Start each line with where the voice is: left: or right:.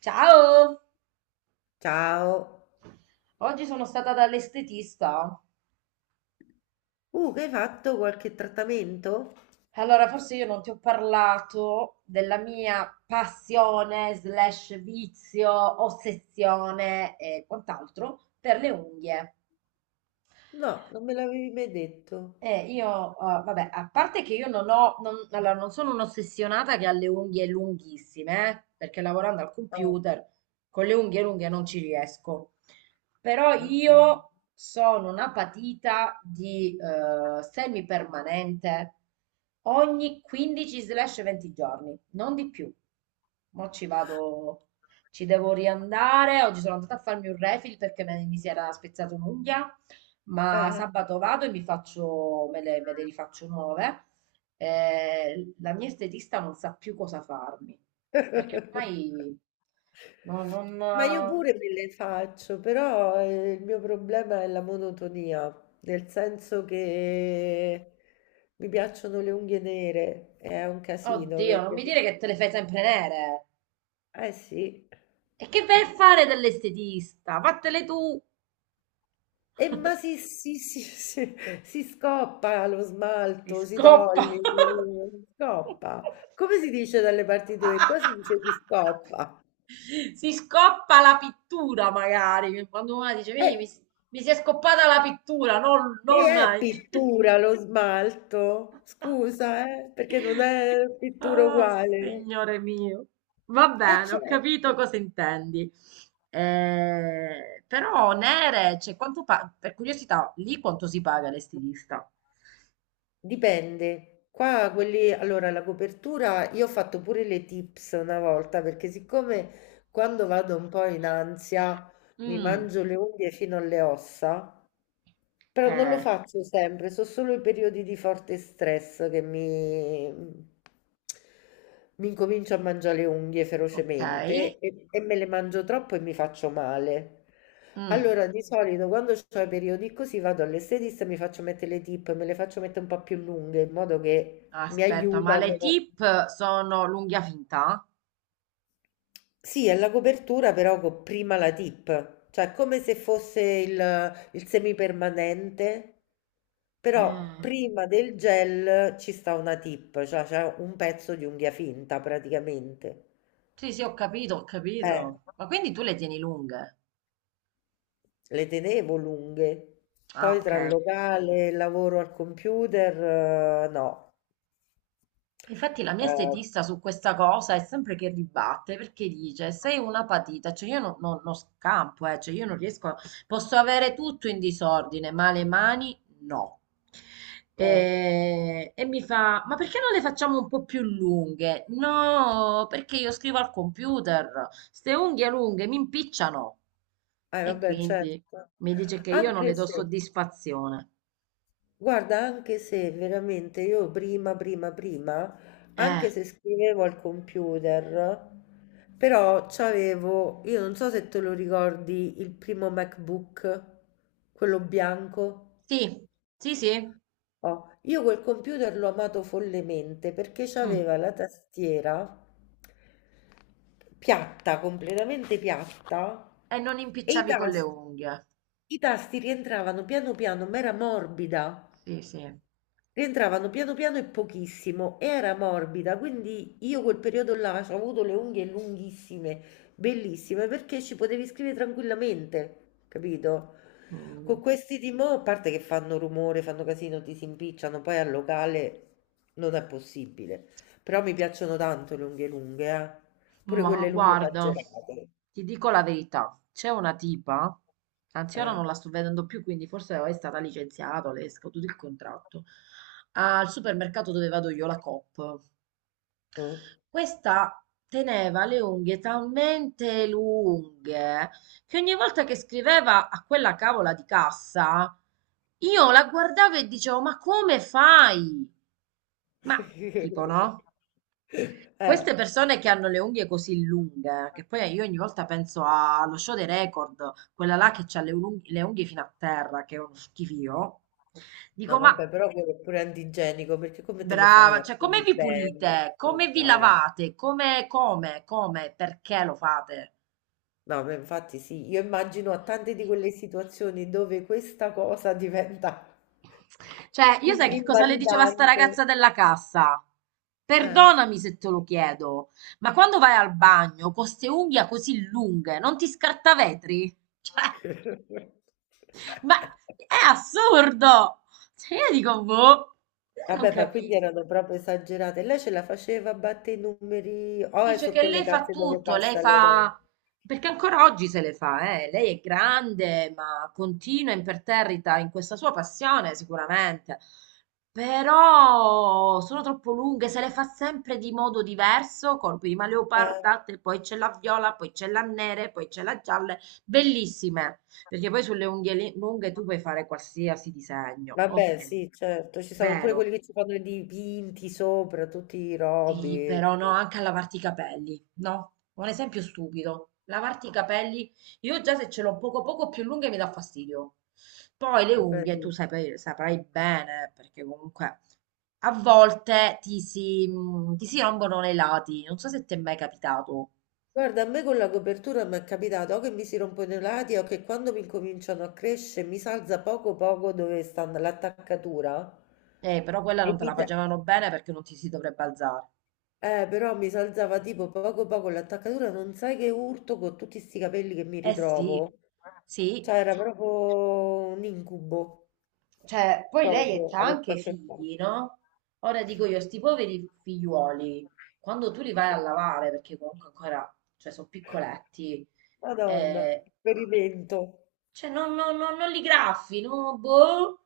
right: Ciao!
left: Ciao.
right: Oggi sono stata dall'estetista.
left: Che hai fatto qualche trattamento?
right: Allora, forse io non ti ho parlato della mia passione, slash vizio, ossessione e quant'altro per le unghie.
left: No, non me l'avevi mai detto.
right: Io, vabbè, a parte che io non ho, non, allora, non sono un'ossessionata che ha le unghie lunghissime, perché lavorando al
left: Ah,
right: computer con le unghie lunghe non ci riesco. Però
left: ok.
right: io sono una patita di semipermanente ogni 15-20 giorni, non di più. Mo' ci vado, ci devo riandare. Oggi sono andata a farmi un refill perché mi si era spezzata un'unghia, ma
left: Eh.
right: sabato vado e mi faccio, me le rifaccio nuove. La mia estetista non sa più cosa farmi, perché ormai non,
left: Ma io
right: non-
left: pure me le faccio, però il mio problema è la monotonia, nel senso che mi piacciono le unghie nere, è un casino
right: Oddio, non
left: perché
right: mi
left: sono...
right: dire
left: sta-
right: che te le fai sempre nere.
left: Eh sì.
right: E che vai a fare dell'estetista? Fattele tu!
left: E ma si scoppa lo
right: E
left: smalto, si
right: scoppa!
left: toglie, si scoppa. Come si dice dalle parti tue? Qua si dice si scoppa.
right: Si scoppa la pittura, magari. Quando una dice,
left: E,
right: mi si è scoppata la pittura,
left: e
right: non...
left: è pittura lo smalto? Scusa, perché non è pittura
right: Oh,
left: uguale.
right: signore mio. Va
left: Eh
right: bene, ho
left: certo,
right: capito cosa intendi. Però, nere, cioè, per curiosità, lì quanto si paga l'estilista?
left: dipende. Qua quelli, allora la copertura, io ho fatto pure le tips una volta, perché siccome quando vado un po' in ansia mi
right: Mm,
left: mangio le unghie fino alle ossa. Però non lo
right: eh,
left: faccio sempre, sono solo i periodi di forte stress che mi incomincio a mangiare le unghie
right: ok.
left: ferocemente e me le mangio troppo e mi faccio male.
right: Mm,
left: Allora, di solito quando ho i periodi così vado all'estetista e mi faccio mettere le tip, me le faccio mettere un po' più lunghe in modo che mi
right: aspetta, ma le
left: aiutano.
right: tip sono l'unghia finta?
left: Sì, è la copertura però con prima la tip, cioè come se fosse il semipermanente, però
right: Mm,
left: prima del gel ci sta una tip, cioè c'è un pezzo di unghia finta praticamente.
right: sì, sì, ho capito, ho
left: Eh,
right: capito. Ma quindi tu le tieni lunghe?
left: le tenevo lunghe,
right: Ah,
left: poi
right: ok.
left: tra il locale e il lavoro al computer, no.
right: Infatti la mia
left: Eh,
right: estetista su questa cosa è sempre che ribatte perché dice sei una patita, cioè io non, non- non scampo, cioè io non riesco, a- posso avere tutto in disordine, ma le mani no.
left: eh,
right: E mi fa, ma perché non le facciamo un po' più lunghe? No, perché io scrivo al computer, ste unghie lunghe mi impicciano. E
left: vabbè, certo.
right: quindi mi dice che io non le
left: Anche
right: do
left: se,
right: soddisfazione.
left: guarda, anche se veramente io prima, prima, prima,
right: Eh,
left: anche se scrivevo al computer, però c'avevo, io non so se te lo ricordi, il primo MacBook, quello bianco.
right: sì, sì, sì.
left: Oh, io quel computer l'ho amato follemente perché
right: Mm.
left: c'aveva la tastiera piatta, completamente piatta,
right: E non
left: e i
right: impicciavi con le
left: tasti,
right: unghie.
left: i tasti rientravano piano piano, ma era morbida.
right: Sì, sì.
left: Rientravano piano piano e pochissimo, e era morbida, quindi io quel periodo là ho avuto le unghie lunghissime, bellissime, perché ci potevi scrivere tranquillamente, capito?
right: Mm.
left: Con questi di mo', a parte che fanno rumore, fanno casino, ti si impicciano, poi al locale non è possibile. Però mi piacciono tanto le unghie lunghe, eh. Pure
right: Ma
left: quelle lunghe
right: guarda,
left: esagerate.
right: ti dico la verità, c'è una tipa, anzi ora non
left: Eh.
right: la sto vedendo più, quindi forse è stata licenziata, le è scaduto il contratto. Al supermercato dove vado io, la Coop.
left: Mm.
right: Questa teneva le unghie talmente lunghe che ogni volta che scriveva a quella cavola di cassa, io la guardavo e dicevo: ma come fai? Ma tipo, no?
left: Eh.
right: Queste persone che hanno le unghie così lunghe, che poi io ogni volta allo show dei record, quella là che ha le unghie fino a terra, che è uno schifio,
left: No,
right: dico: ma
left: vabbè, però quello è pure antigenico, perché come te le fai
right: brava,
left: a
right: cioè come
left: pulire
right: vi
left: bene?
right: pulite? Come vi
left: Scusa, eh.
right: lavate? Come, perché lo fate?
left: No, ma infatti sì, io immagino a tante di quelle situazioni dove questa cosa diventa
right: Cioè, io sai che cosa le diceva sta
left: invalidante.
right: ragazza della cassa?
left: Eh.
right: Perdonami se te lo chiedo, ma quando vai al bagno con queste unghie così lunghe, non ti scartavetri? Cioè, ma è assurdo! Cioè, io dico, boh, io non
left: Vabbè, ma quindi
right: capisco.
left: erano proprio esagerate. Lei ce la faceva a battere i numeri, o è
right: Dice
left: su
right: che
left: quelle
right: lei fa
left: casse dove
right: tutto, lei
left: passa le robe?
right: fa... perché ancora oggi se le fa, eh. Lei è grande, ma continua imperterrita in questa sua passione, sicuramente. Però sono troppo lunghe, se le fa sempre di modo diverso, con prima leoparda, te- poi c'è la viola, poi c'è la nera, poi c'è la gialla, bellissime, perché poi sulle lunghe tu puoi fare qualsiasi disegno,
left: Vabbè,
right: ok,
left: sì, certo, ci sono pure
right: vero.
left: quelli che ci fanno i dipinti sopra, tutti i
right: Sì,
left: robi,
right: però no,
left: tipo.
right: anche a lavarti i capelli, no? Un esempio stupido. Lavarti i capelli, io già se ce l'ho poco poco più lunghe mi dà fastidio. Poi le
left: Vabbè,
right: unghie, tu
left: sì.
right: saprai, saprai bene, perché comunque a volte ti si rompono nei lati. Non so se ti è mai capitato.
left: Guarda, a me con la copertura mi è capitato o che mi si rompono i lati o che quando mi cominciano a crescere mi salza poco poco dove sta l'attaccatura
right: Però quella
left: e
right: non te
left: mi
right: la
left: dà.
right: facevano bene perché non ti si dovrebbe alzare.
left: Però mi salzava tipo poco poco l'attaccatura, non sai che urto con tutti sti capelli che mi
right: Eh sì,
left: ritrovo.
right: sì.
left: Cioè, era proprio un incubo,
right: Cioè, poi lei
left: proprio,
right: ha
left: avevo
right: anche
left: a che fare.
right: figli, no? Ora dico io, sti poveri figliuoli, quando tu li vai a lavare, perché comunque ancora, cioè, sono piccoletti,
left: Madonna,
right: eh,
left: esperimento.
right: cioè, non li graffi, no? Boh,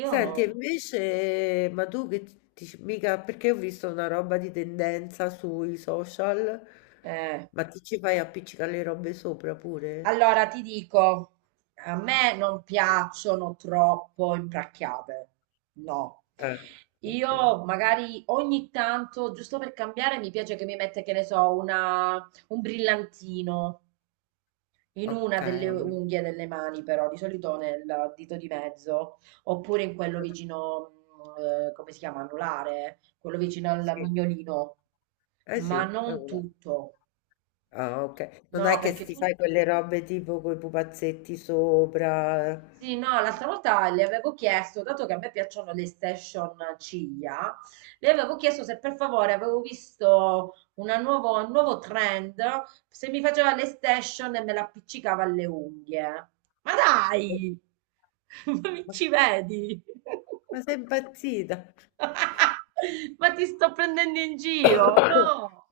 left: Senti, e invece, ma tu che mica, perché ho visto una roba di tendenza sui social,
right: eh.
left: ma ti ci fai appiccicare le robe sopra pure?
right: Allora, ti dico, a me non piacciono troppo impracchiate, no.
left: Eh, okay,
right: Io magari ogni tanto, giusto per cambiare, mi piace che mi mette, che ne so, un brillantino in una delle
left: okay.
right: unghie delle mani, però, di solito nel dito di mezzo, oppure in quello
left: Eh,
right: vicino, mm, come si chiama, anulare, quello vicino al
left: sì,
right: mignolino,
left: eh sì,
right: ma
left: è
right: non
left: una
right: tutto.
left: ah okay. Non
right: No,
left: è che s
right: perché
left: ti
right: tu
left: fai quelle robe tipo coi pupazzetti sopra.
right: sì, no, l'altra volta le avevo chiesto, dato che a me piacciono le station ciglia, le avevo chiesto se per favore avevo visto un nuovo trend, se mi faceva le station e me l'appiccicava alle unghie. Ma
left: Eh,
right: dai! Ma mi
left: ma
right: ci vedi?
left: ma sei impazzita?
right: Ma ti sto prendendo in giro, no?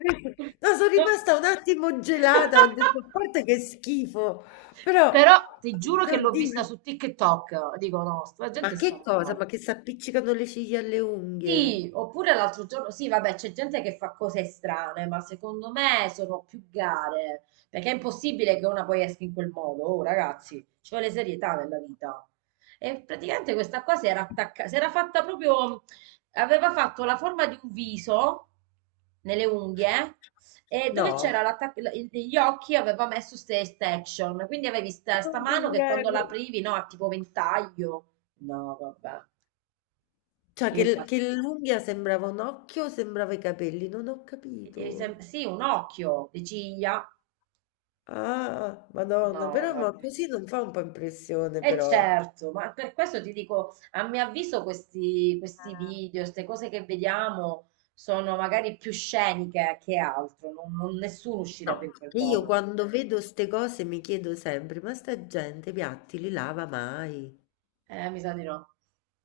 left: No, son
right: No.
left: rimasta un attimo gelata, ho detto: "A parte che schifo", però
right: Però ti giuro che l'ho vista
left: oddio,
right: su TikTok. Dico, no, sta gente
left: ma
right: sta
left: che cosa? Ma
right: male.
left: che s'appiccicano le ciglia alle
right: Sì,
left: unghie?
right: oppure l'altro giorno, sì, vabbè, c'è gente che fa cose strane, ma secondo me sono più gare, perché è impossibile che una poi esca in quel modo, oh ragazzi, ci vuole serietà nella vita. E praticamente questa qua si era attaccata, si era fatta proprio, aveva fatto la forma di un viso nelle unghie e dove
left: No,
right: c'era gli occhi aveva messo queste extension, quindi avevi
left: non
right: sta
left: ti
right: mano che quando
left: prego.
right: l'aprivi, no, ha tipo ventaglio. No, vabbè,
left: Cioè
right: io
left: che
right: quasi.
left: l'unghia sembrava un occhio, sembrava i capelli, non ho
right: E
left: capito.
right: sì, un occhio, le ciglia.
left: Ah, Madonna,
right: No,
left: però ma
right: vabbè.
left: così non fa un po' impressione
right: E
left: però.
right: certo, ma per questo ti dico, a mio avviso questi video, queste cose che vediamo sono magari più sceniche che altro, nessuno uscirebbe
left: No.
right: in quel
left: Che io
right: modo.
left: quando vedo ste cose mi chiedo sempre, ma sta gente i piatti li lava mai?
right: Mi sa di no,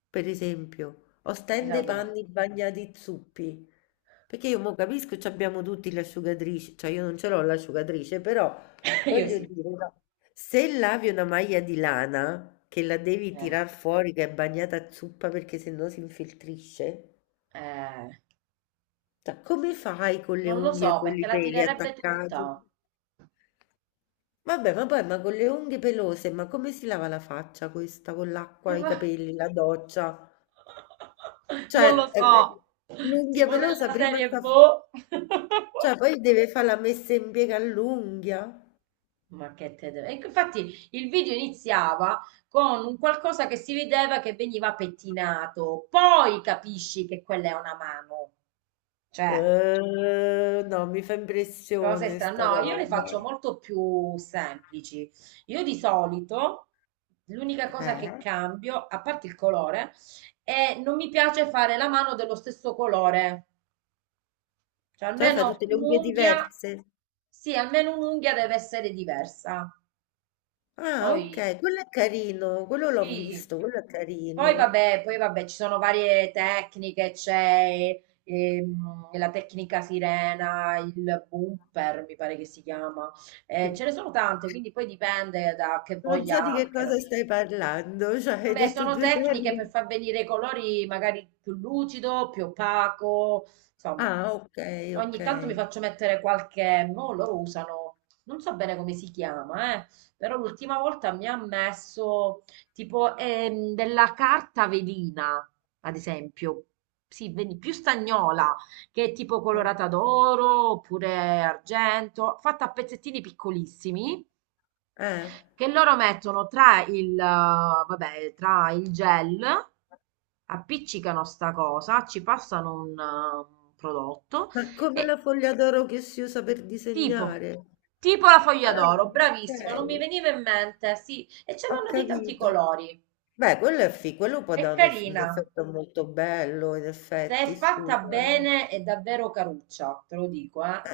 left: Per esempio, o
right: mi sa
left: stende i
right: di no.
left: panni bagnati zuppi. Perché io mo capisco, ci abbiamo tutti l'asciugatrice, cioè io non ce l'ho l'asciugatrice, però
right: Io
left: voglio
right: sì.
left: dire, no, se lavi una maglia di lana che la devi
right: Eh,
left: tirar fuori che è bagnata a zuppa perché sennò si infiltrisce,
right: eh,
left: cioè come fai con le
right: non lo
left: unghie e
right: so,
left: con
right: perché
left: i
right: la
left: peli
right: tirerebbe tutta.
left: attaccati? Vabbè, ma poi ma con le unghie pelose, ma come si lava la faccia questa con
right: Eh,
left: l'acqua, i
right: va-
left: capelli, la doccia?
right: Non lo
left: Cioè,
right: so,
left: l'unghia
right: tipo
left: pelosa
right: della
left: prima
right: serie
left: sta.
right: boh.
left: Cioè, poi deve fare la messa in piega all'unghia.
right: Ma che te deve... Ecco, infatti il video iniziava con un qualcosa che si vedeva che veniva pettinato, poi capisci che quella è una mano. Cioè,
left: No, mi fa
right: cose
left: impressione
right: strane.
left: sta
right: No, io le
left: roba.
right: faccio molto più semplici. Io di solito l'unica cosa che
left: Eh?
right: cambio, a parte il colore, è non mi piace fare la mano dello stesso colore. Cioè,
left: Cioè, fa
right: almeno
left: tutte le unghie
right: un'unghia,
left: diverse.
right: sì, almeno un'unghia deve essere diversa.
left: Ah,
right: Poi
left: ok, quello è carino, quello l'ho
right: sì.
left: visto, quello è
right: Poi
left: carino.
right: vabbè, poi vabbè, ci sono varie tecniche, c'è la tecnica sirena, il bumper, mi pare che si chiama. Ce ne sono tante, quindi poi dipende da che
left: Non so
right: voglia
left: di
right: ha
left: che
right: anche la
left: cosa
right: mia
left: stai
right: estetica.
left: parlando, cioè hai
right: Vabbè,
left: detto
right: sono
left: due
right: tecniche per
left: termini.
right: far venire i colori magari più lucido, più opaco, insomma.
left: Ah, ok,
right: Ogni
left: ok.
right: tanto mi faccio mettere qualche, mo loro usano, non so bene come si chiama, però l'ultima volta mi ha messo tipo della carta velina, ad esempio, sì, più stagnola, che è tipo
left: Ah,
right: colorata d'oro oppure argento, fatta a pezzettini piccolissimi
left: eh.
right: che loro mettono tra vabbè, tra il gel, appiccicano sta cosa, ci passano un prodotto
left: Ma come
right: e
left: la foglia d'oro che si usa per
right: tipo,
left: disegnare?
right: tipo la foglia
left: Ah,
right: d'oro, bravissima, non mi
left: okay,
right: veniva in mente, sì, e ce
left: ho
right: l'hanno di tanti
left: capito.
right: colori,
left: Beh, quello è fi quello può
right: è
left: dare un
right: carina,
left: effetto molto bello, in
right: se è
left: effetti,
right: fatta
left: scusa, eh.
right: bene è davvero caruccia, te lo dico, eh.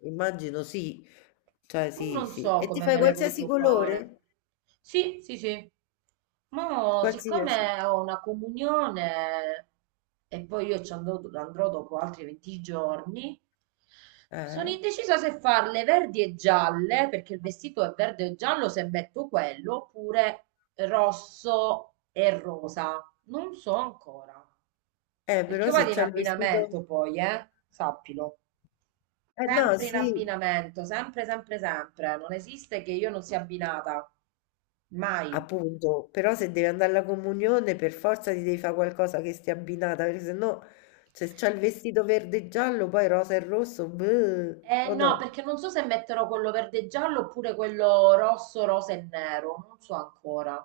left: Immagino sì, cioè
right: Ma
left: sì,
right: non
left: sì.
right: so
left: E ti
right: come
left: fai
right: me le
left: qualsiasi
right: voglio fare.
left: colore?
right: Sì, sì, sì. Ma
left: Qualsiasi?
right: siccome ho una comunione e poi io ci andrò, andrò dopo altri 20 giorni, sono
left: Eh?
right: indecisa se farle verdi e gialle, perché il vestito è verde e giallo se metto quello, oppure rosso e rosa. Non so ancora, perché
left: Però
right: io
left: se
right: vado in
left: c'hai il vestito
right: abbinamento poi, eh? Sappilo.
left: eh no,
right: Sempre in
left: sì,
right: abbinamento, sempre, sempre, sempre. Non esiste che io non sia abbinata. Mai.
left: appunto, però se devi andare alla comunione per forza ti devi fa' qualcosa che stia abbinata, perché sennò se c'hai il vestito verde e giallo, poi rosa e rosso, beh,
right: Eh
left: o
right: no,
left: no?
right: perché non so se metterò quello verde e giallo oppure quello rosso, rosa e nero. Non so ancora.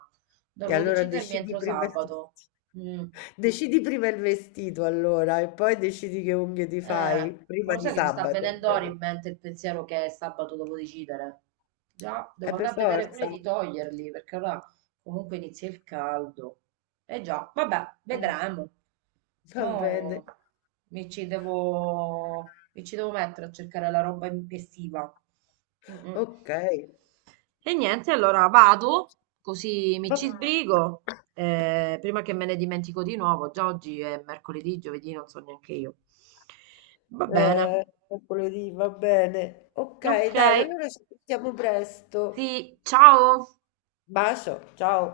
left: E
right: Devo
left: allora
right: decidermi
left: decidi
right: entro
left: prima il vestito.
right: sabato. Mm.
left: Decidi prima il vestito allora e poi decidi che unghie ti
right: Eh,
left: fai,
right: ma
left: prima
right: lo
left: di
right: sai che mi sta
left: sabato,
right: venendo ora in
left: ovviamente.
right: mente il pensiero che sabato devo decidere. Già, devo
left: Per
right: andare a vedere pure
left: forza.
right: di toglierli, perché ora comunque inizia il caldo. Eh già, vabbè,
left: Eh,
right: vedremo.
left: va bene.
right: Mo mi ci devo mettere a cercare la roba estiva. Mm, mm.
left: Ok.
right: E niente, allora vado, così mi
left: Va-
right: ci sbrigo. Eh, prima che me ne dimentico di nuovo, già oggi è mercoledì, giovedì, non so neanche io. Va bene,
left: Mercoledì, va bene. Ok,
right: ok,
left: dai, allora ci sentiamo presto.
right: sì, ciao.
left: Bacio, ciao.